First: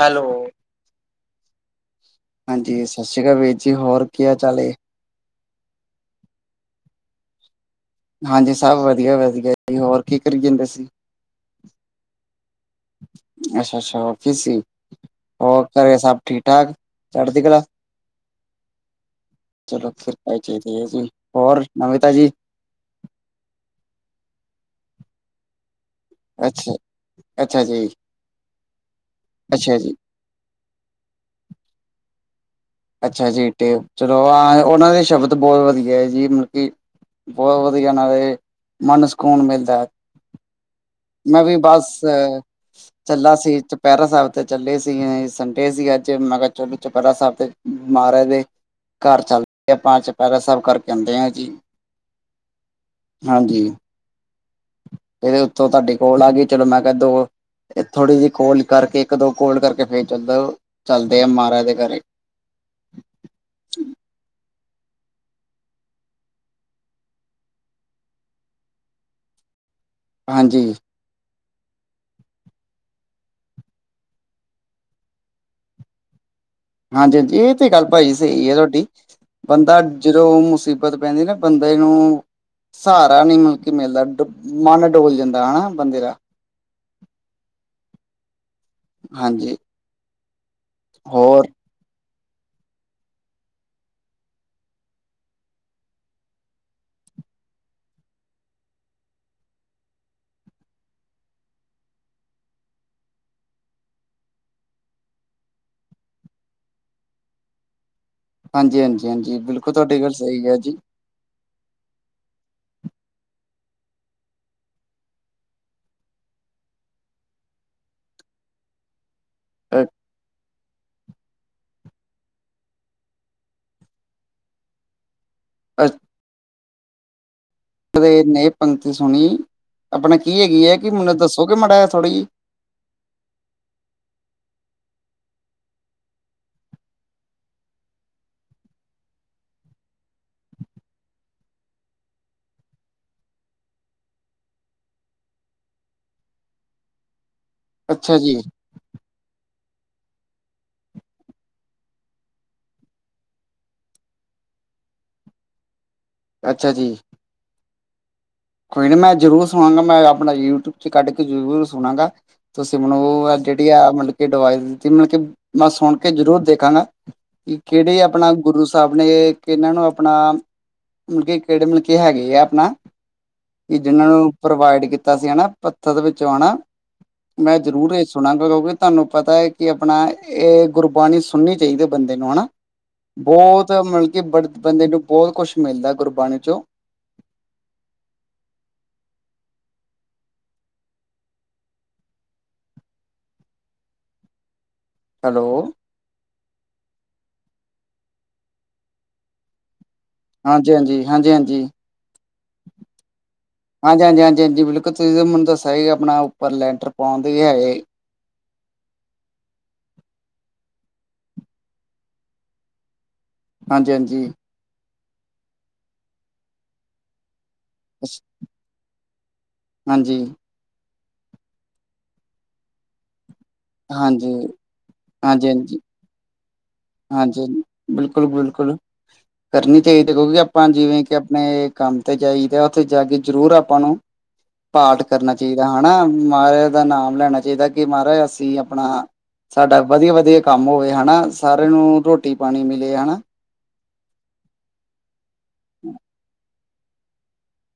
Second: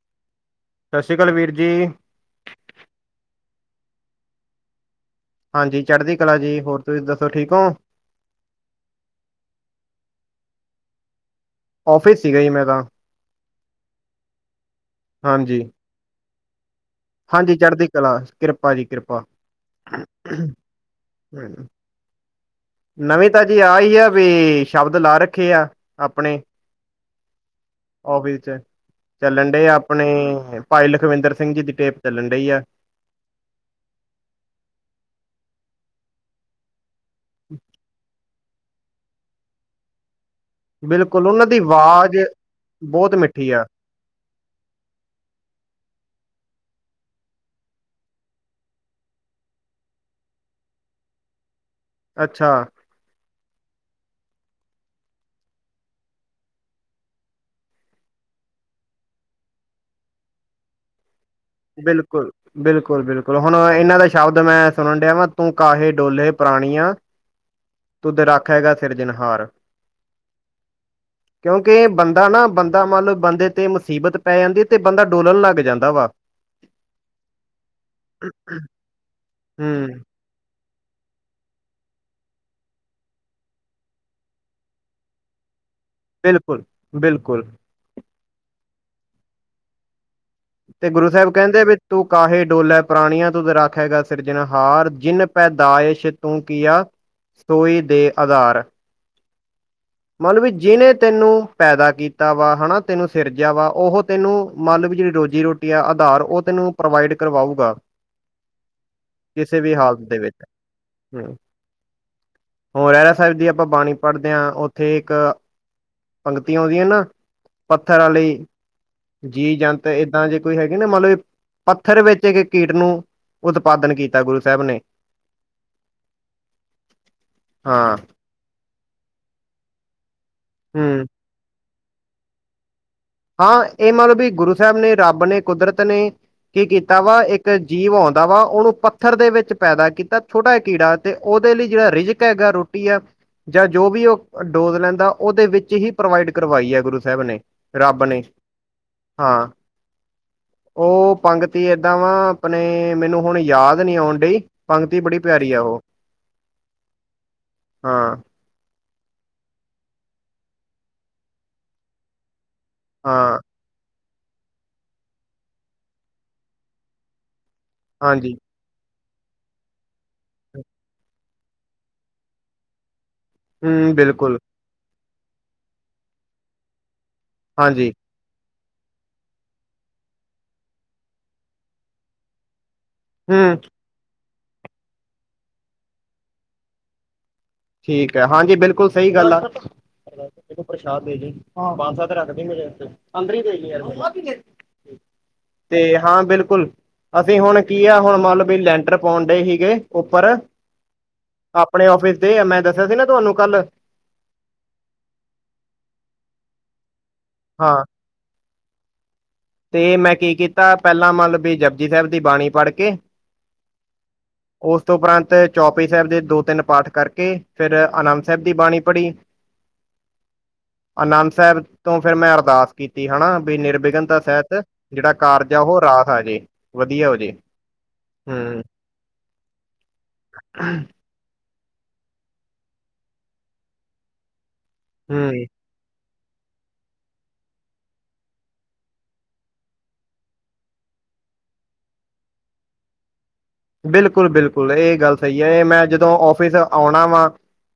Hello, ਸਤਿ ਸ਼੍ਰੀ ਅਕਾਲ ਵੀਰ ਜੀ। ਹਾਂਜੀ ਸਤਿ ਸ੍ਰੀ ਅਕਾਲ ਵੀਰ ਜੀ, ਹੋਰ ਕੀ ਹਾਲ-ਚਾਲ ਐ। ਹਾਂਜੀ ਚੜ੍ਹਦੀ ਕਲਾ ਜੀ, ਹੋਰ ਤੁਸੀਂ ਦੱਸੋ ਠੀਕ ਹੋ? ਹਾਂਜੀ ਸਭ ਵਧੀਆ-ਵਧੀਆ ਜੀ, ਹੋਰ ਕੀ ਕਰੀ ਜਾਦੇ ਸੀਂ। ਔਫਿਸ ਸੀਗਾ [unintelligible] ਅੱਛਾ-ਅੱਛਾ, ਔਫੀਸ ਸੀ ਹਾਂਜੀ ਹੋਰ ਘਰੇ ਸਭ ਠੀਕ-ਠਾਕ? ਹਾਂਜੀ ਚੜ੍ਹਦੀ ਕਲਾ ਕਿ੍ਪਾ ਜੀ ਕਿ੍ਪਾ। ਚਲੋ ਕਿ੍ਪਾ ਹੀ ਚਾਈਦੀ ਹੈ ਜੀ। ਹੋਰ ਨਵੀਂ ਤਾਜੀ? ਨਵੀਂ ਤਾਜੀ ਆ ਈ ਆ ਵੀ, ਸ਼ਬਦ ਲਾ ਰੱਖੇ ਆ। ਆਪਣੇ ਅੱਛਾ ਅੱਛਾ ਜੀ ਔਫਿਸ ਚ ਚੱਲਣ ਦੇ ਆ ਅੱਛਾ ਜੀ ਆਪਣੇ ਭਾਈ ਲਖਵਿੰਦਰ ਸਿੰਘ ਜੀ ਦੀ ਟੇਪ ਚੱਲਣ ਦੇਈ ਆ। ਅੱਛਾ ਜੀ ਟੇਪ ਚਲੋ ਆ ਉਹਨਾਂ ਦੇ ਸ਼ਬਦ ਬਹੁਤ ਵਧੀਆ ਹੈ, ਜੀ ਮਤਲਬ ਕੀ ਬਹੁਤ ਵਧੀਆ ਨਾਲੇ ਮਨ ਸਕੂਨ ਮਿਲਦਾ। ਬਿਲਕੁਲ ਮੈਂ ਉਹਨਾਂ ਵੀ ਦੀ ਬਸ, ਆਵਾਜ਼ ਬਹੁਤ ਚੱਲਾ ਮਿੱਠੀ ਸੀ ਆ ਚੁਪਹਿਰਾ ਸਾਹਿਬ ਤੇ ਚੱਲੇ ਸੀ ਅਸੀ, ਸੰਡੇ ਸੀ ਅੱਜ ਮੈਂ ਕਿਆ ਚਲੋ ਚੁਪਹਿਰਾ ਸਾਹਿਬ ਤੇ ਮਾਰਾਜ ਦੇ, ਘਰ ਚੱਲ ਦੇ ਆ ਆਪਾਂ ਚੁਪਹਿਰਾ ਸਾਬ ਕਰਕੇ ਆਂਦੇ ਆ ਜੀ। ਅੱਛਾ। ਹਾਂਜੀ। ਇਹਦੇ ਉਤੋਂ ਤੁਹਾਡੀ ਕੋਲ ਆ ਗਈ, ਚਲੋ ਮੈਂ ਕਹਿ ਦੋ ਏ ਥੋੜੀ ਜੇਈ ਕੋੋਲ ਕਰਕੇ, ਇੱਕ, ਦੋ ਕੋੋਲ ਕਰਕੇ ਫਿਰ ਚੱਲਦਾ ਚੱਲਦੇ ਆਂ ਮਾਂਰਾਜ। ਬਿਲਕੁਲ। ਬਿਲਕੁਲ-ਬਿਲਕੁਲ ਹੁਨ ਇਹਨਾਂ ਦਾ ਸ਼ਬਦ ਮੈਂ ਸੁਣਨ ਦਿਆ ਤੂੰ ਕਾਹੇ ਡੋਲੇ ਪ੍ਰਾਨੀਆ [inaudible] ਤੁਦ ਰਾਖੇਗਾ ਸਿਰਜਨਹਾਰ। ਹਾਂਜੀ। ਕਿਉਂਕਿ, ਬੰਦਾ ਨਾ ਬੰਦਾ ਮੰਨਲੋ ਬੰਦੇ ਤੇ ਮੁਸੀਬਤ ਪੈ ਜਾਂਦੀ ਏ ਤੇ ਬੰਦਾ ਡੋਲਣ ਲੱਗ ਜਾਂਦਾ ਵਾ। ਹਾਂਜੀ-ਹਾਂਜੀ ਇਹ ਤੇ ਗੱਲ ਭਾਜੀ ਸਈ ਆ ਤੁਹਾਡੀ ਬੰਦਾ ਜਦੋ ਹੂੰ ਜੋਦੋੋ ਮੁਸੀਬਤ ਪੈਂਦੀ ਨਾ ਬੰਦੇ ਨੂੰ ਸਹਾਰਾ ਨੀ [unintelligible] ਮਿਲਦਾ, ਡੁ ਮਨ ਡੋਲ ਜਾਂਦਾ ਹੈਨਾ ਬੰਦੇ ਦਾ। ਬਿਲਕੁਲ-ਬਿਲਕੁਲ। ਹਾਂਜੀ। ਤੇ ਗੁਰੂ ਸਾਹਿਬ ਹੋਰ ਕੈਂਂਦੇ ਵੀ ਤੂੰ- ਕਾਹੇ ਡੋਲੈ ਪ੍ਰਾਨੀਆਂ ਤੁਧ ਰਾਖੇਗਾ ਸਿਰਜਣਹਾਰ, ਜਿਨ ਪੈਦਾਇਸ਼ ਤੂੰ ਕੀਆ- [unintelligible] ਦੇ ਆਧਾਰ ਮਲਬ ਵੀ, ਜੀਨੇ ਤੈਨੂੰ ਪੈਦਾ ਕੀਤਾ ਵਾ ਹਨਾ। ਤੈਨੂੰ ਸਿਰਜਿਆ ਵਾ, ਉਹ ਤੈਨੂੰ ਮੰਨ ਵੀ ਜੇੜੀ ਰੋਜ਼ੀ-ਰੋਟੀ ਕੀ ਆ ਆਧਾਰ, ਓ ਤੈਨੂੰ ਪ੍ਰਵਾਈਡ ਕਰਵਾਊਗਾ। ਹਾਂਜੀ-ਹਾਂਜੀ-ਹਾਂਜੀ, ਬਿਲਕੁਲ ਤੁਆਡੀ ਗੱਲ, ਸਈ ਕਿਹਾ ਜੀ। ਹਮ, ਹੁਣ ਰਹਿਰਾਸ ਸਾਹਿਬ ਦੀ ਆਪਾਂ ਬਾਣੀ ਪੜ੍ਹਦੇ ਆਂ ਤੇ ਇਕ, ਪੰਗਤੀ ਔਂਦੀ ਆ ਨਾ, ਪੱਥਰ ਆਲੀ। ਅ- ਜੀ-ਜੰਤ, ਏਦਾਂ ਦੇ ਕੋਈ ਹੈਗੇ ਨਾ, ਮੰਨ ਪੱਥਰ ਵਿੱਚ ਏਕ ਕੀਟ ਨੂੰ, ਉਤਪਾਦਨ ਕੀਤਾ ਗੁਰੂ ਸੈਬ੍ਹ ਨੇ। ਅਛ ਹਾਂ ਮਲਬ ਏ ਨਹੀ ਪੰਗਤੀ ਸੁਨੀ। ਅਪਨੇ ਕੀ ਹੈਗੀ ਏ? ਕਿ ਹੂੰ ਮਨੂੰ ਦੱਸੋਗੇ ਮਾੜਾ ਜਿਆ, ਥੋੜ੍ਹੀ ਜੀ। ਹਾਂ, ਏ ਮਲਬ ਬੀ, ਗੁਰੂ ਸੈਬ੍ਹ ਨੇ, ਰੱਬ ਨੇ, ਕੁਦਰਤ ਨੇ ਕੀ ਕੀਤਾ ਵਾ, ਇੱਕ ਜੀਵ ਔਂਦਾ ਵਾ, ਉਨੂੰ ਪੱਥਰ ਦੇ ਵਿੱਚ ਪੈਦਾ ਕੀਤਾ। ਛੋਟਾ ਜਿਆ ਕੀੜਾ ਤੇ ਉਹਦੇ ਲਈ ਜੇਰਾ ਰਿਜ਼ਕ ਹੈਗਾ, ਰੋਟੀ ਆ ਜਾਂ ਜੋ ਵੀ ਓ ਡੋਜ਼ ਲੈਂਦਾ। ਓਦੇ ਵਿੱਚ ਹੀ ਪ੍ਰਵਾਈਡ ਕਰਵਾਈ ਐ ਗੁਰੂ ਸਾਹਿਬ ਨੇ। ਰੱਬ ਅੱਛਾ ਨੇ, ਜੀ, ਹਾਂ। ਓ ਪੰਗਤੀ ਏਦਾਂ ਵਾਂ ਅਪਨੇ, ਮਿਨੂੰ ਹੁਨ ਯਾਦ ਨੀ ਆਉਣ ਡਈ ਪੰਗਤੀ ਬੜੀ ਪਿਆਰੀ ਆ ਉਹ। ਅੱਛਾ ਜੀ। ਹਾਂ। ਕੋਈ ਨੀ ਮੈਂ ਜ਼ਰੂਰ ਸੁਨਾਂਗਾ। ਮੈਂ ਆਪਨਾ ਯੂਟਊਬ 'ਚ ਕੱਢ ਕੇ ਜ਼ਰੂਰ ਸੁਨਾਂਗਾ। ਤੁਸੀਂ ਮੈਨੂੰ ਓ ਹਾਂ, ਵਦੀਆ ਮਲਬ ਕਿ, ਡਵਾਈਜ਼ ਦਿੱਤੀ। ਮਲਬ ਕਿ ਮੈਂ ਸੁਨ ਕੇ ਜ਼ਰੂਰ ਦੇਖਾਂਗਾ। ਕਿ ਕਿਹੜੇ ਹਾਂਜੀ, ਆਪਨਾ ਗੁਰੂ ਸ ਸਭਨੇ ਕਿੰਨਾਂ ਨੂੰ ਆਪਨਾ, ਮਲਕੇ ਕੇੜ੍ਹੇ ਮਲਕੇ ਹੈਗੇ ਆ, ਆਪਨਾ? ਵੀ ਹੂੰ, ਜਿੰਨਾਂ ਨੂੰ ਬਿਲਕੁਲ, ਪ੍ਰੋਵਾਈਡ ਕੀਤਾ ਸੀ ਹਨਾ। ਪੱਥਰ ਵਿੱਚੋਂ ਹਨਾ। ਮੈਂ ਹਾਂਜੀ, ਜ਼ਰੂਰ ਇਸ ਸੁਨਾਂਗਾ। ਕਿਉਂਕਿ, ਤਾਨੂੰ ਪਤਾ ਏ ਕਿ ਆਪਨਾ, ਏਹ ਗੁਰਬਾਨੀ ਸੁਣਨੀ ਚਾਈਦੀ ਐ ਬੰਦੇ ਨੂੰ, ਹਨਾ। ਹੂੰ, ਬੋਤ ਮਲਬ ਕਿ, ਬਰਤ ਬੰਦੇ ਨੂੰ ਬਹੁਤ ਕੁਛ ਮਿਲਦਾ ਗੁਰਬਾਨੀ 'ਚੋਂ। ਠੀਕ ਐ। ਹਾਂਜੀ, ਬਿਲਕੁਲ ਸਈ ਗੱਲ ਆ। ਇਹਨੂੰ ਪ੍ਰਸ਼ਾਦ ਦੇ ਜ‌ਈ। ਪੰਜ-ਸੱਤ ਰੱਖ ਦੀ ਮੇਰੇ ਆਸਤੇ। ਅੰਦਰ ਈ ਦੇ ਜੀ ਯਾਰ [unintelligible] ਹੈਲੋ। ਤੇ ਹਾਂ, ਬਿਲਕੁਲ। ਅਸੀਂ ਹੁਣ ਕੀ ਆ, ਹੁਣ ਮੰਲਬ ਵੀ ਲੈਂਟਰ ਪਾਉਂਣ ਡਏ ਹੀਗੇ ਉੱਪਰ, ਹਾਂਜੀ-ਹਾਂਜੀ, ਹਾਂਜੀ-ਹਾਂਜੀ। ਆਪਣੇ ਔਫਿਸ ਦੇ। ਆ ਮੈਂ ਦੱਸਿਆ ਸੀ ਨਾ ਤੁਹਾਨੂੰ ਕੱਲ੍ਹ ਹਾਂਜੀ-ਹਾਂਜੀ-ਹਾਂਜੀ-ਹਾਂਜੀ। ਬਿਲਕੁਲ, ਤੁਸੀਂ ਤੇ ਮੈਨੂੰ ਦੱਸਿਆ ਸੀ ਆਪਣਾ ਉੱਪਰ ਲੈਂਟਰ ਪਾਉਣ ਦੇ ਵੀ ਹੈਗੈ। ਹਾਂ ਤੇ ਮੈਂ ਕੀ ਕੀਤਾ। ਪਹਿਲਾਂ ਮਲਬ ਵੀ ਜਪਜੀ ਸਾਹਿਬ ਦੀ ਬਾਣੀ ਪੜ੍ਹ ਕੇ ਹਾਂਜੀ-ਹਾਂਜੀ। ਉਸ ਤੋਂ ਉਪਰੰਤ ਚੌਪਈ ਸਾਹਿਬ ਦੇ ਦੋ-ਤਿੰਨ ਪਾਠ ਕਰਕੇ ਫਿਰ ਅਸ ਆਨੰਦ ਸਾਹਿਬ ਦੀ ਬਾਣੀ ਪੜ੍ਹੀ ਹਾਂਜੀ, ਆਨੰਦ ਸਾਹਿਬ ਤੋਂ ਫਿਰ ਮੈਂ ਅਰਦਾਸ ਕੀਤੀ ਹਨਾ। ਵੀ ਨਿਰਵਿਘਨ ਤਾਂ ਹਾਂਜੀ, ਸ਼ਹਿਤ ਜਿਹੜਾ ਕਾਰਜ ਹਾਂਜੀ, ਆ, ਹਾਂਜੀ, ਉਹ ਰਾਸ ਆਜੇ। ਹਾਂਜੀ, ਬਿਲਕੁਲ-ਬਿਲਕੁਲ ਕਰਨੀ ਚਾਹੀਦੀ। ਕਿਉਂਕਿ ਆਪਾਂ ਜਿਵੇਂ ਕਿ ਆਪਣੇ ਕੰਮ ਤੇ ਜਾਈਦਾ। ਉੱਥੇ ਜਾ ਕੇ ਜ਼ਰੂਰ ਆਪਾਂ ਨੂੰ ਪਾਠ ਹੂੰ। ਕਰਨਾ ਚਾਹੀਦਾ। ਹਣਾ। ਮਾਹਰਾਜ ਦਾ ਨਾਮ ਲੈਣਾਂ ਚਾਹੀਦਾ। ਕਿ ਮਾਹਰਾਜ ਅਸੀਂ ਆਪਣਾ ਸਾਡਾ ਵਧੀਆ-ਵਧੀਆ ਕੰਮ ਹੋਵੇ ਹਨਾ। ਸਾਰਿਆਂ ਨੂੰ ਰੋਟੀ-ਪਾਣੀ ਮਿਲੇ ਹਨਾ। ਬਿਲਕੁਲ-ਬਿਲਕੁਲ ਇਹ ਗੱਲ ਸਹੀ ਐ। ਇਹ ਮੈਂ ਜਦੋਂ ਔਫਿਸ ਆਉਣਾ ਵਾ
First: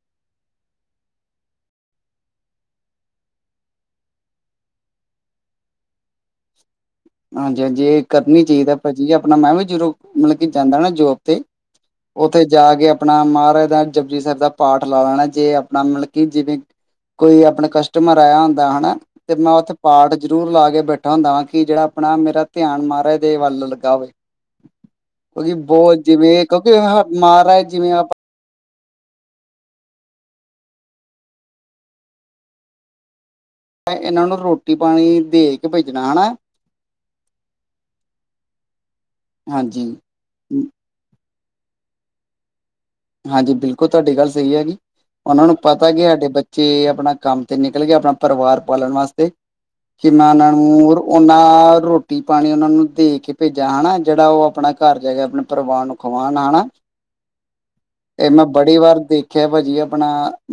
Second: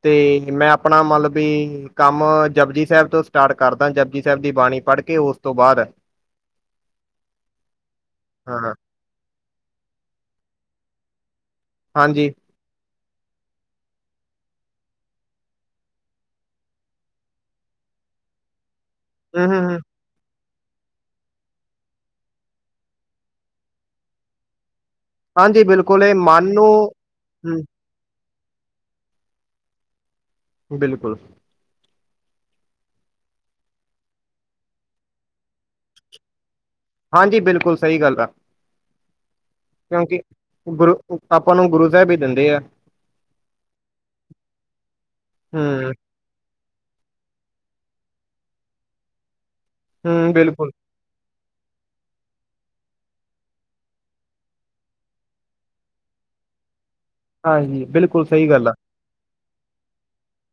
ਤੇ ਮੈਂ ਆਪਣਾ ਮਲਬ ਬੀ, ਕੰਮ ਜਪਜੀ ਸਾਹਿਬ ਤੋਂ ਸਟਾਟ ਕਰਦਾ। ਜਪਜੀ ਸਾਹਿਬ ਦੀ ਬਾਣੀ ਪੜ੍ਹ ਕੇ ਉਸ ਤੋਂ ਬਾਅਦ [inaudible] ਹਾਂਜੀ ਹਾਂਜੀ ਇਹ ਕਰਨੀ ਚਾਹੀਦਾ ਹਾਂ ਭਾਜੀ ਆਪਣਾ ਮੈਂ ਵੀ ਜਦੋ ਮਤਲਬ ਕਿ ਜਾਂਦਾ ਨਾ ਜੋਬ ਤੇ ਹਾਂਜੀ ਉੱਥੇ ਜਾ ਕੇ ਆਪਣਾ ਮਹਾਰਾਜ ਦਾ ਜਪਜੀ ਸਾਹਿਬ ਦਾ ਪਾਠ ਲਾ ਲੈਣਾ ਜੇ ਆਪਣਾ ਮਤਲਬ ਕਿ ਜਿਵੇਂ ਕੋਈ ਆਪਣਾ ਕਸਟਮਰ ਆਇਆ ਹੁੰਦਾ ਹਨਾ ਤੇ ਹੂੰ, ਮੈਂ ਹੂੰ, ਉੱਥੇ ਹੂੰ ਪਾਠ ਜਰੂਰ ਲਾ ਕੇ ਬੈਠਾ ਹੁੰਦਾ ਵਾਂ ਕਿ ਜਿਹੜਾ ਆਪਣਾ ਮੇਰਾ ਧਿਆਨ ਮਹਾਰਾਜ ਦੇ ਵੱਲ ਲੱਗਾ ਹੋਵੇ ਕਿਉਂਕਿ ਹਾਂਜੀ ਬਹੁਤ ਬਿਲਕੁਲ ਇਹ ਜਿਵੇਂ ਮਨ ਨੂੰ ਕਿਉਂਕਿ ਮਹਾਰਾਜ ਹੂੰ ਜਿਵੇਂ ਬਿਲਕੁਲ ਇਹਨਾਂ ਨੂੰ ਰੋਟੀ ਪਾਣੀ ਦੇ ਕੇ ਭੇਜਣਾ ਹੈ ਨਾ ਹਾਂਜੀ ਬਿਲਕੁਲ ਸਹੀ ਗੱਲ ਆ ਹਾਂਜੀ ਕਿਉਂਕਿ ਗੁਰੂ ਆਪਾਂ ਨੂੰ ਗੁਰੂ ਸਾਹਿਬ ਹੀ ਦਿੰਦੇ ਆ ਹਾਂਜੀ ਬਿਲਕੁਲ ਤੁਹਾਡੀ ਗੱਲ ਸਹੀ ਹੈਗੀ ਉਹਨਾਂ ਨੂੰ ਪਤਾ ਹੂੰ, ਕੀ ਸਾਡੇ ਬੱਚੇ ਤੇ ਆਪਣਾ ਕੰਮ ਤੇ ਨਿਕਲ ਗਿਆ ਆਪਣਾ ਪਰਿਵਾਰ ਪਾਲਣ ਵਾਸਤੇ [unintelligible] ਹੂੰ ਬਿਲਕੁਲ ਉਹਨਾਂ ਰੋਟੀ ਪਾਣੀ ਉਹਨਾਂ ਨੂੰ ਦੇ ਕੇ ਭੇਜਾ ਹੈਨਾ ਜਿਹੜਾ ਉਹ ਆਪਣਾ ਘਰ ਗਏ ਆਪਣੇ ਪਰਿਵਾਰ ਨੂੰ ਖੁਆਉਣ ਆਣਾ ਹਾਂਜੀ ਬਿਲਕੁਲ ਇਹ ਮੈਂ ਸਹੀ ਗੱਲ ਆ ਬੜੀ ਵਾਰ ਦੇਖਿਆ ਭਾਜੀ ਆਪਣਾ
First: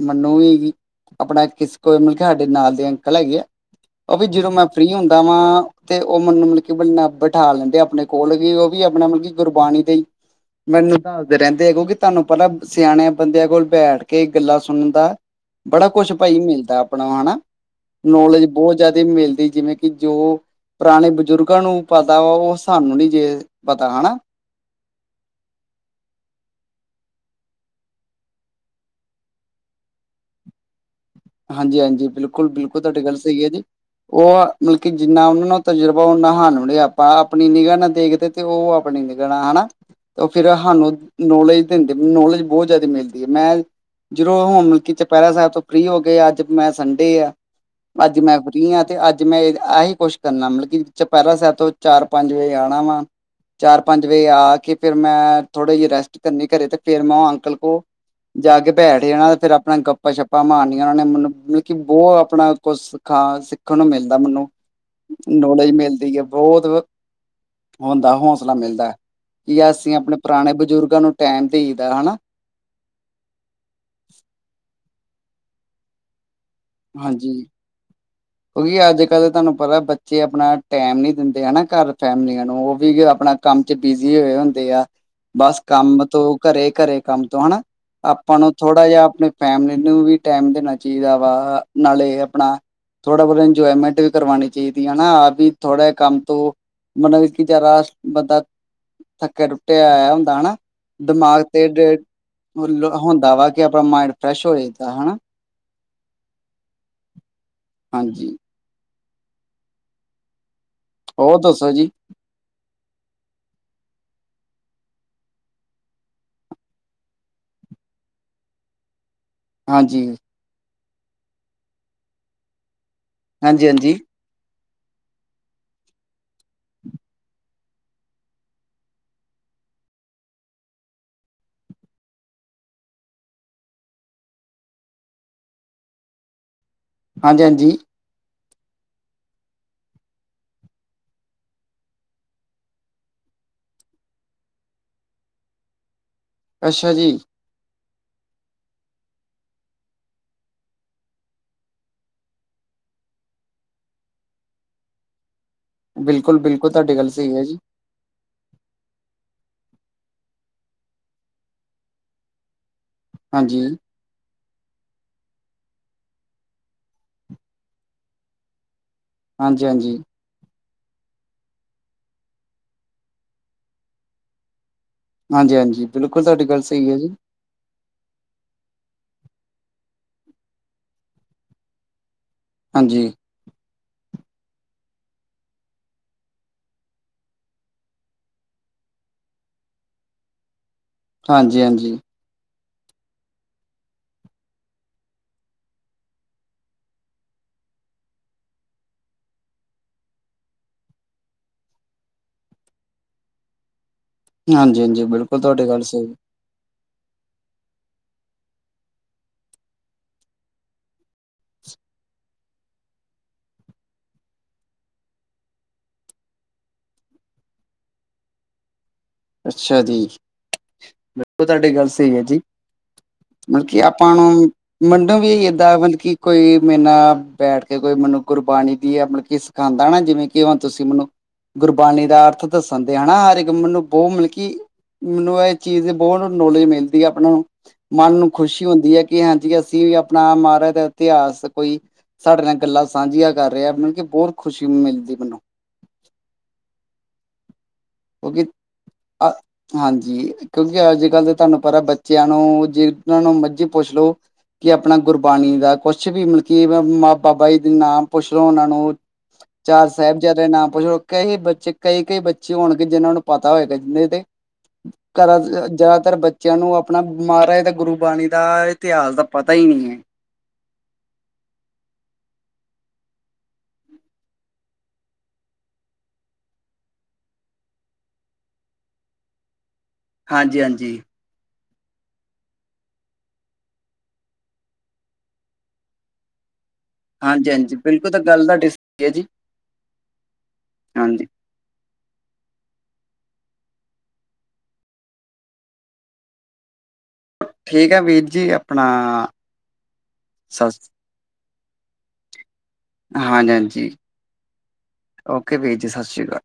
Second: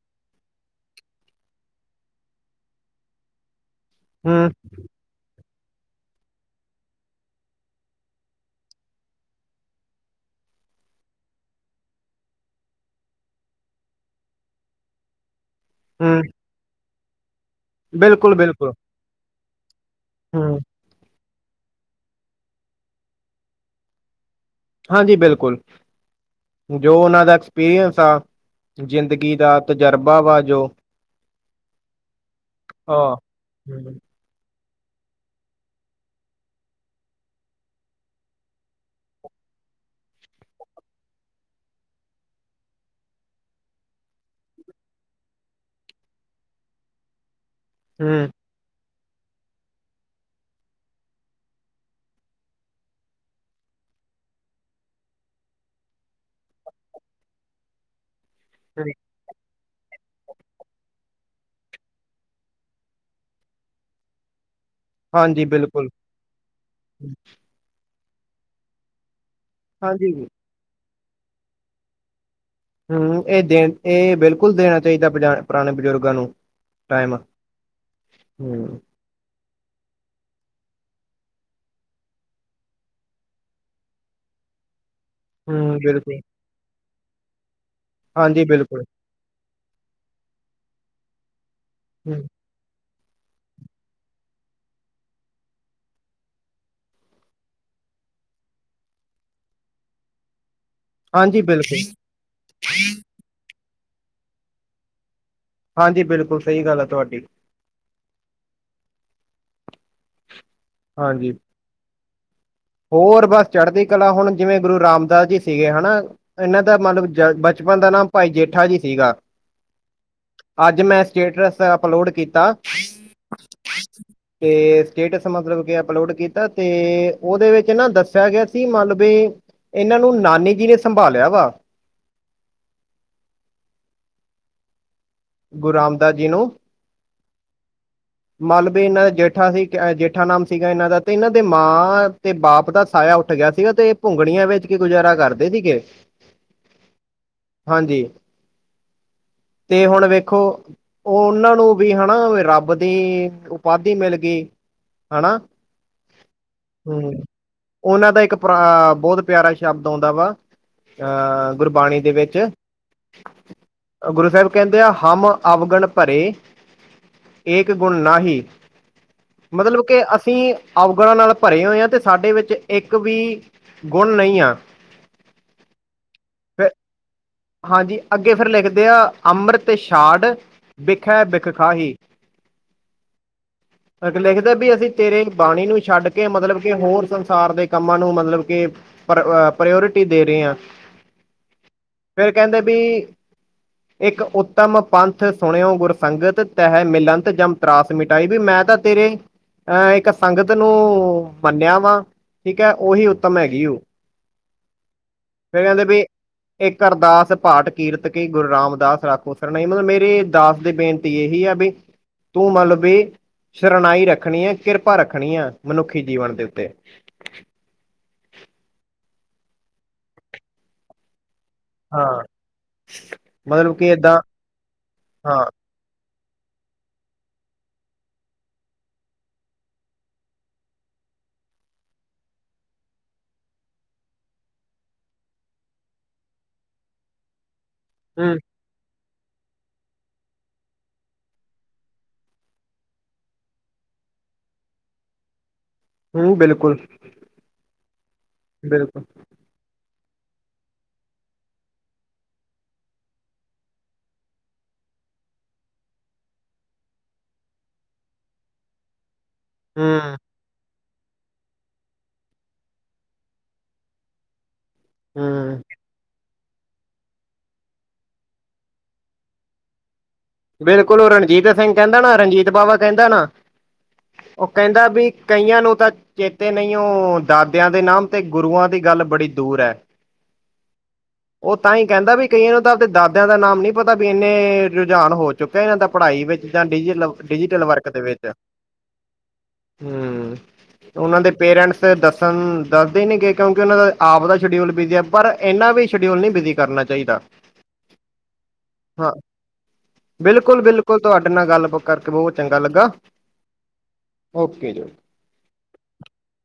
ਮੈਨੂੰ ਵੀ ਕਿ ਆਪਣਾ ਕਿਸ ਕੋਲ ਮਤਲਬ ਕਿ ਸਾਡੇ ਨਾਲ ਦੇ ਅੰਕਲ ਹੈਗੇ ਆ ਉਹ ਵੀ ਹੂੰ, ਜਦੋਂ ਮੈਂ ਫ੍ਰਰੀ ਹੁੰਦਾ ਵਾ ਤੇ ਉਹ ਮੈਨੂੰ ਮਤਲਬ ਵੀ ਬਿਠਾ ਲੈਂਦੇ ਆਪਣੇ ਕੋਲ ਵੀ ਉਹ ਵੀ ਆਪਣਾ ਮਤਲਬ ਕਿ ਗੁਰਬਾਣੀ ਦੇ ਮੈਨੂੰ ਦੱਸਦੇ ਰਹਿੰਦੇ ਹੈ ਕਿਉਂਕਿ। ਤੁਹਾਨੂੰ ਪਤਾ ਸਿਆਣਿਆਂ ਬੰਦਿਆਂ ਕੋਲ ਬੈਠ ਕੇ ਗੱਲਾਂ ਸੁਣਨ ਦਾ ਬੜਾ ਕੁਛ ਹੂੰ ਭਾਈ ਮਿਲਦਾ ਆਪਣਾ ਹੈਨਾ ਨੌਲੇਜ ਬਿਲਕੁਲ-ਬਿਲਕੁਲ ਬਹੁਤ ਜ਼ਿਆਦਾ ਮਿਲਦੀ ਜਿਵੇਂ ਕਿ ਜੋ ਹੂੰ ਪੁਰਾਣੇ ਬਜ਼ੁਰਗਾਂ ਨੂੰ ਪਤਾ ਉਹ ਸਾਨੂੰ ਨਹੀਂ ਜੇ ਪਤਾ ਹੈਨਾ। ਹਾਂਜੀ ਬਿਲਕੁਲ। ਜੋ ਉਹਨਾਂ ਦਾ ਐਕਸਪੀਰੀਅੰਸ ਆ ਜ਼ਿੰਦਗੀ ਦਾ ਤਜਰਬਾ ਵਾ ਜੋ ਹਾਂਜੀ, ਹਾਂਜੀ ਬਿਲਕੁਲ, ਬਿਲਕੁਲ ਤੁਹਾਡੀ ਗੱਲ ਹਾਂ, ਸਹੀ ਹੈ ਜੀ। ਹੂੰ, ਉਹ ਮਤਲਬ ਕਿ ਜਿੰਨਾ ਉਹਨਾ ਨੂੰ ਤਜਰਬਾ [unintelligible] ਤੇ ਉਹ ਆਪਣੀ [unintelligible] ਫਿਰ ਸਾਨੂੰ ਨੌਲੇਜ ਦਿੰਦੇ ਨੌਲੇਜ ਬਹੁਤ ਜ਼ਿਆਦਾ ਮਿਲਦੀ ਹੈ ਮੈਂ ਜਦੋਂ ਹੁਣ ਮਤਲਬ ਚਪਹਿਰਾ ਸਾਹਿਬ ਤੋਂ ਫ੍ਰਰੀ ਹੋ ਕੇ ਅੱਜ ਮੈਂ ਸੰਡੇ ਆ ਹੂੰ ਅੱਜ ਮੈਂ ਫਰੀ ਆ ਤੇ ਅੱਜ ਮੈਂ ਇਹੀ ਕੁਛ ਕਰਨਾ ਮਤਲਬ ਕਿ ਚਪਹਿਰਾ ਸਾਹਿਬ ਤੋਂ ਚਾਰ ਪੰਜ ਵਜੇ ਆਉਣਾ ਵਾ ਚਾਰ ਪੰਜ ਵਜੇ ਆ ਕੇ ਫਿਰ ਮੈਂ ਥੋੜਾ ਜਿਹੀ ਰੈਸਟ ਕਰਨੀ ਘਰੇ ਤੇ ਫਿਰ ਮੈਂ ਅੰਕਲ ਕੋਲ ਜਾ ਕੇ ਹੂੰ, ਬੈਠ ਜਾਣਾ ਤੇ ਫੇਰ ਆਪਣਾ ਗੱਪਾਂ ਸ਼ੱਪਾਂ ਮਾਰਨੀਆਂ। ਉਹਨਾਂ ਨੇ ਮੈਨੂੰ ਮਤਲਬ ਕਿ ਬਹੁਤ ਆਪਣਾ ਕੁਛ ਸਿਖਾ ਸਿੱਖਣ ਨੂੰ ਮਿਲਦਾ ਮੈਨੂੰ ਹਾਂਜੀ ਨੌਲੇਜ ਬਿਲਕੁਲ। ਮਿਲਦੀ ਹੈ ਬਹੁਤ। ਹੁੰਦਾ ਹੌਸਲਾ ਮਿਲਦਾ ਹੈ ਕੀ ਅਸੀਂ ਹਾਂਜੀ, ਆਪਣੇ ਪੁਰਾਣੇ ਬਜ਼ੁਰਗਾਂ ਨੂੰ ਟੈਮ ਦਈ ਦਾ ਹਨਾ। ਹਮ ਇਹ ਦੇ ਇਹ ਬਿਲਕੁਲ ਦੇਣਾ ਚਾਹੀਦਾ ਪੁਰਾਣੇ ਬਜ਼ੁਰਗਾਂ ਨੂੰ। ਟਾਈਮ। ਹਾਂਜੀ। ਹੂੰ, ਕਿਉਂਕਿ ਅੱਜ ਕੱਲ ਤੁਹਾਨੂੰ ਪਤਾ ਬੱਚੇ ਆਪਣਾ ਟੈਮ ਨੀ ਦਿੰਦੇ ਹਨਾ ਘਰ ਫੈਮਲੀਆਂ ਨੂੰ ਉਹ ਵੀ ਆਪਣਾ ਕੰਮ ਚ ਬਿਜ਼ੀ ਹੋਏ ਹੁੰਦੇ ਆ। ਬਸ ਹੂੰ ਕੰਮ ਬਿਲਕੁਲ, ਤੋਂ ਘਰੇ ਘਰੇ ਕੰਮ ਤੋਂ ਹਨਾ ਆਪਾਂ ਹਾਂਜੀ ਨੂੰ ਬਿਲਕੁਲ, ਥੋੜਾ ਜਿਹਾ ਆਪਣੇ ਫੈਮਲੀ ਨੂੰ ਵੀ ਟਾਈਮ ਦੇਣਾ ਚਾਹੀਦਾ ਵਾ ਨਾਲੇ ਹੂੰ, ਆਪਣਾ ਥੋੜ੍ਹਾ ਬਹੁਤ ਇੰਜੋਏਮੈਂਟ ਵੀ ਕਰਵਾਉਣੀ ਚਾਹੀਦੀ ਹਨਾ ਥੋੜਾ ਕੰਮ ਤੋਂ ਮਤਲਬ ਕਿ ਜਿਆਦਾ ਬੰਦਾ ਥੱਕਿਆ ਟੁੱਟਿਆ ਆਇਆ ਹੁੰਦਾ ਹਨਾ। ਹਾਂਜੀ ਦਿਮਾਗ ਤੇ ਬਿਲਕੁਲ, ਹੁੰਦਾ ਵਾ ਕਿ ਆਪਣਾ ਮਾਇੰਡ ਫਰੈਸ਼ ਹੋ ਜਾਦਾ ਹਨਾ। ਹਾਂਜੀ। ਬਿਲਕੁਲ ਸਹੀ ਗੱਲ ਹੈ ਤੁਹਾਡੀ। ਹਾਂਜੀ। ਹੋਰ ਹਾਂਜੀ। ਦੱਸੋ ਜੀ? ਹੋਰ ਬਸ ਚੜਦੀ ਕਲਾ ਹੁਣ ਜਿਵੇਂ ਗੁਰੂ ਰਾਮਦਾਸ ਜੀ ਸੀਗੇ ਹਨਾ। ਇਹਨਾਂ ਦਾ ਮਤਲਬ ਬਚਪਨ ਦਾ ਨਾਮ ਭਾਈ ਜੇਠਾ ਜੀ ਸੀਗਾ। ਹਾਂਜੀ। ਅੱਜ ਮੈਂ ਸਟੇਟਸ ਅਪਲੋਡ ਕੀਤਾ। ਹਾਂਜੀ- ਹਾਂਜੀ। ਤੇ ਸਟੇਟਸ ਮਤਲਬ ਕੇ ਅਪਲੋਡ ਕੀਤਾ ਤੇ ਉਹਦੇ ਵਿੱਚ ਨਾ ਦੱਸਿਆ ਗਿਆ ਸੀ ਮੰਨਲਬ ਵੀ ਇਹਨਾਂ ਨੂੰ ਨਾਨੀ ਜੀ ਨੇ ਸੰਭਾਲਿਆ ਵਾ। ਗੁਰੂ ਰਾਮਦਾਸ ਜੀ ਨੂੰ। ਹਾਂਜੀ- ਹਾਂਜੀ। ਮਨ ਬੀ ਇਹਨਾਂ ਦਾ ਜੇਠਾ ਸੀ ਜੇਠਾ ਨਾਮ ਸੀਗਾ ਇਹਨਾਂ ਦਾ ਤੇ ਇਹਨਾਂ ਦੇ ਮਾਂ ਤੇ ਬਾਪ ਦਾ ਸਾਇਆ - ਉੱਠ ਗਿਆ ਸੀਗਾ ਤੇ ਇਹ ਘੁੰਗਣੀਆਂ ਵੇਚ ਕੇ ਗੁਜ਼ਾਰਾ ਕਰਦੇ ਸੀਗੇ। ਅੱਛਾ ਜੀ। ਹਾਂਜੀ, ਤੇ ਹੁਣ ਵੇਖ- ਦੇਖੋ ਉਹਨਾਂ ਨੂੰ ਵੀ ਹਨਾ ਰੱਬ ਦੀ ਉਪਾਧੀ ਮਿਲ ਗਈ। ਹਨਾ। ਬਿਲਕੁਲ- ਬਿਲਕੁਲ ਤੁਹਾਡੀ ਗੱਲ ਹੂੰ ਸਹੀ ਹੈ ਜੀ। ਉਹਨਾਂ ਦਾ ਇੱਕ ਪੁਰਾਣਾ ਬੋਤ ਪਿਆਰਾ ਸ਼ਬਦ ਆਉਂਦਾ ਵਾ। ਅ ਗੁਰਬਾਣੀ ਦੇ ਵਿੱਚ। ਹਾਂਜੀ। ਗੁਰੂ ਸਾਹਿਬ ਕਹਿੰਦੇ ਆ ਹਮ ਅਵਗਣ ਭਰੇ, ਏਕ ਗੁਣ ਨਾ ਹੀ। ਮਤਲਬ ਹਾਂਜੀ-ਹਾਂਜੀ, ਕੇ ਅਸ- ਅਸੀਂ ਅਵਗੁਣਾ ਨਾਲ ਭਰੇ ਹੋਏ ਹਾਂ ਤੇ ਸਾਡੇ ਵਿੱਚ ਇੱਕ ਵੀ ਗੁਣ ਨਹੀਂ ਆ। ਹਾਂਜੀ- ਹਾਂਜੀ ਬਿਲਕੁਲ ਤੁਹਾਡੀ ਗੱਲ ਫਿਰ ਸਹੀ ਹੈ ਜੀ। ਹਾਂਜੀ ਅੱਗੇ ਫੇਰ ਲਿਖਦੇ ਆ, ਅੰਮ੍ਰਿਤ ਛਾਡ- ਬਿੱਖ ਹੈ ਬਿੱਖ ਖਾਹੀ। ਹਾਂਜੀ। ਲਿਖਦਾ ਵੀ ਅਸੀਂ ਤੇਰੇ ਬਾਣੀ ਨੂੰ ਛੱਡ ਕੇ ਮਤਲਬ ਕਿ ਹੋਰ ਸੰਸਾਰ ਦੇ ਕੰਮਾਂ ਨੂੰ ਮਤਲਬ ਕੇ, ਪਰ ਪ੍ਰਿਓਰਿਟੀ ਦੇ ਰਹੇ ਹਾਂ। ਹਾਂਜੀ- ਹਾਂਜੀ। ਫੇਰ ਕਹਿੰਦੇ ਵੀ ਇੱਕ ਉਤਮ ਪੰਥ ਸੁਣਿਓ ਗੁਰਸੰਗਤ ਤਹਿ ਮਿਲੰਤ ਜਮ- ਤਰਾਸ ਮਿਟਾਈ, ਵੀ ਮੈਂ ਤਾਂ ਤੇਰੇ ਅਹ ਇੱਕ ਸੰਗਤ ਨੂੰ ਮੰਨਿਆ ਵਾ ਠੀਕ ਹੈ ਉਹੀ ਉੱਤਮ ਹੈਗੀ ਉਹ। ਹਾਂਜੀ-ਹਾਂਜੀ ਬਿਲਕੁਲ ਫਿਰ ਤੁਹਾਡੀ ਗੱਲ ਕਹਿੰਦੇ ਵੀ ਸਹੀ। ਇੱਕ ਅਰਦਾਸ ਪਾਟ ਕੀਰਤ ਕੀ ਗੁਰੂ ਰਾਮਦਾਸ ਰਾਖੁ ਸਰਨਾਈ।। ਮਤਲਬ ਮੇਰੇ ਦਾਸ ਦੀ ਬੇਨਤੀ ਇਹੀ ਆ ਵੀ। ਤੂੰ ਮਤਲਬ ਵੀ ਸਰਨਾਈ ਰੱਖਣੀ ਹੈ ਕਿਰਪਾ ਰੱਖਣੀ ਆ ਮਨੁੱਖੀ ਜੀਵਨ ਦੇ ਉੱਤੇ। ਅੱਛਾ ਜੀ। ਉਹ ਤੁਹਾਡੀ ਗੱਲ ਹਾਂ ਸਹੀ ਹੈ ਜੀ ਮਤਲਬ ਕੀ ਕਿ ਆਪਾਂ ਏਦਾਂ ਨੂੰ ਮੈਨੂੰ ਵੀ ਹਾਂ ਏਦਾਂ ਮਲ ਕੀ। ਕੋਈ ਮੇਰੇ ਨਾਲ ਬੈਠ ਕੇ ਕੋਈ ਮੈਨੂੰ ਗੁਰਬਾਣੀ ਦੀ ਮਤਲਬ ਕੀ ਸਿਖਾਉਂਦਾ ਨਾ ਜਿਵੇਂ ਕਿ ਹੁਣ ਤੁਸੀਂ ਮੈਨੂੰ। ਗੁਰਬਾਣੀ ਦਾ ਅਰਥ ਦੱਸਣ ਦੇ ਹਨਾ ਹਰ ਇੱਕ ਮੈਨੂੰ। ਬੋਤ ਮਲਬ ਕਿ ਮੈਨੂੰ ਇਹ ਚੀਜ਼ ਦੇ ਬਹੋਤ ਨੌਲੇਜ ਮਿਲਦੀ ਹੈ। ਆਪ ਨੂੰ ਮਨ ਨੂੰ ਹੂੰ ਖੁਸ਼ੀ ਹੁੰਦੀ ਹੈ ਕਿ ਹਾਂਜੀ ਅਸੀਂ ਵੀ ਆਪਣਾ ਮਹਾਰਾਜ ਦਾ ਇਤਿਹਾਸ ਕੋਈ, ਸਾਡੇ ਨਾਲ ਗੱਲਾਂ ਸਾਂਝੀਆਂ ਕਰ ਰਿਹਾ ਮਤਲਬ ਕਿ ਬਹੁਤ ਖੁਸ਼ੀ ਮਿਲਦੀ ਹੈ ਮੈਨੂੰ। ਹੂੰ ਬਿਲਕੁਲ। [unintelligible] ਬਿਲਕੁਲ। ਹਾਂਜੀ। ਕਿਉਂਕਿ ਅੱਜ ਕੱਲ੍ਹ ਤਾਂ ਤੁਹਾਨੂੰ ਪਤਾ ਬੱਚਿਆਂ ਨੂੰ ਜਿਨਾਂ ਨੂੰ ਮਰਜ਼ੀ ਪੁੱਛ ਲੋ। ਕਿ ਆਪਣਾ ਗੁਰਬਾਣੀ ਦਾ ਕੁਛ ਵੀ ਮਤਲਬ ਕੀ ਮ ਬਾਬਾ ਜੀ ਦੇ ਨਾਮ ਪੁੱਛ ਲਓ ਉਹਨਾਂ ਨੂੰ [inaudible] ਚਾਰ ਹੂੰ ਸਾਹਿਬਜ਼ਾਦੇਆ ਦੇ ਨਾਮ ਪੁੱਛਲੋ ਕਈ ਬੱਚੇ ਕਈ ਕਈ ਬੱਚੇ ਹੋਣਗੇ ਜਿਹਨਾਂ ਨੂੰ ਪਤਾ ਹੋਏਗਾ ਨਹੀਂ ਤੇ। ਘਰਾ ਹੂੰ ਜ਼ਿਆਦਾਤਰ ਬੱਚੇ। ਬੱਚਿਆਂ ਨੂੰ ਆਪਣਾ ਮਹਾਰਾਜ ਦਾ ਗੁਰੂਬਾਣੀ ਦਾ ਇਤਿਹਾਸ ਦਾ ਪਤਾ ਹੀ ਨਹੀਂ ਹੈ। ਬਿਲਕੁਲ, ਉਹ ਰਣਜੀਤ ਸਿੰਘ ਕਹਿੰਦਾ ਨਾ ਰਣਜੀਤ ਬਾਵਾ ਕਹਿੰਦਾ ਨਾ। ਉਹ ਕਹਿੰਦਾ ਵੀ ਕਈਆਂ ਨੂੰ ਤਾਂ। ਚੇਤੇ ਨਹੀਂ ਉਹ ਦਾਦਿਆਂ ਦੇ ਨਾਮ ਤੇ ਗੁਰੂਆਂ ਦੀ ਗੱਲ ਬੜੀ ਦੂਰ ਹੈ। ਹਾਂਜੀ-ਹਾਂਜੀ। ਉਹ ਤਾਂ ਹੀ ਕਹਿੰਦਾ ਵੀ ਕਈਆਂ ਨੂੰ ਤਾਂ ਆਪਦੇ ਦਾਦਿਆਂ ਦਾ ਨਾਮ ਨੀ ਪਤਾ ਵੀ ਇੰਨੇ। ਰੁਝਾਨ ਹੋ ਚੁੱਕਾ ਇਹਨਾਂ ਦਾ ਪੜ੍ਹਾਈ ਵਿੱਚ ਜਾਂ [unintelligible] ਹਾਂਜੀ ਡਿਜੀਟਲ ਹਾਂਜੀ ਵਰਕ ਦੇ ਬਿਲਕੁਲ ਤਾਂ ਵਿੱਚ ਗੱਲ ਤੁਹਾਡੀ ਸਹੀ ਹੈ ਜੀ ਹੂੰ ਉਹਨਾਂ ਹਾਂਜੀ ਦੇ ਪੇਰੈਂਟਸ। ਦੱਸਣ ਦੱਸਦੇ ਹੀ ਨਹੀਂ ਗਏ ਕਿਉਂਕਿ ਉਹਨਾਂ ਦਾ ਆਪ ਦਾ ਸ਼ਡਿਊਲ ਬਿਜ਼ੀ ਆ ਪਰ ਇੰਨਾ ਵੀ ਸ਼ਡਿਊਲ ਨਹੀਂ ਬਿਜ਼ੀ ਕਰਨਾ ਚਾਹੀਦਾ। ਚਾਹੀਦਾ। ਠੀਕ ਹੈ ਵੀਰ ਜੀ ਆਪਣਾ। ਸਤਿ ਬਿਲਕੁਲ-ਬਿਲਕੁਲ ਤੁਹਾਡੇ ਨਾਲ ਗੱਲ ਕਰਕੇ ਬਹੁਤ ਚੰਗਾ ਲੱਗਾ। ਹਾਂਜੀ-ਹਾਂਜੀ ਓਕੇ ਜੀ ਓਕੇ ਵੀਰ ਜੀ ਸਤਿ ਸ਼੍ਰੀ ਅਕਾਲ।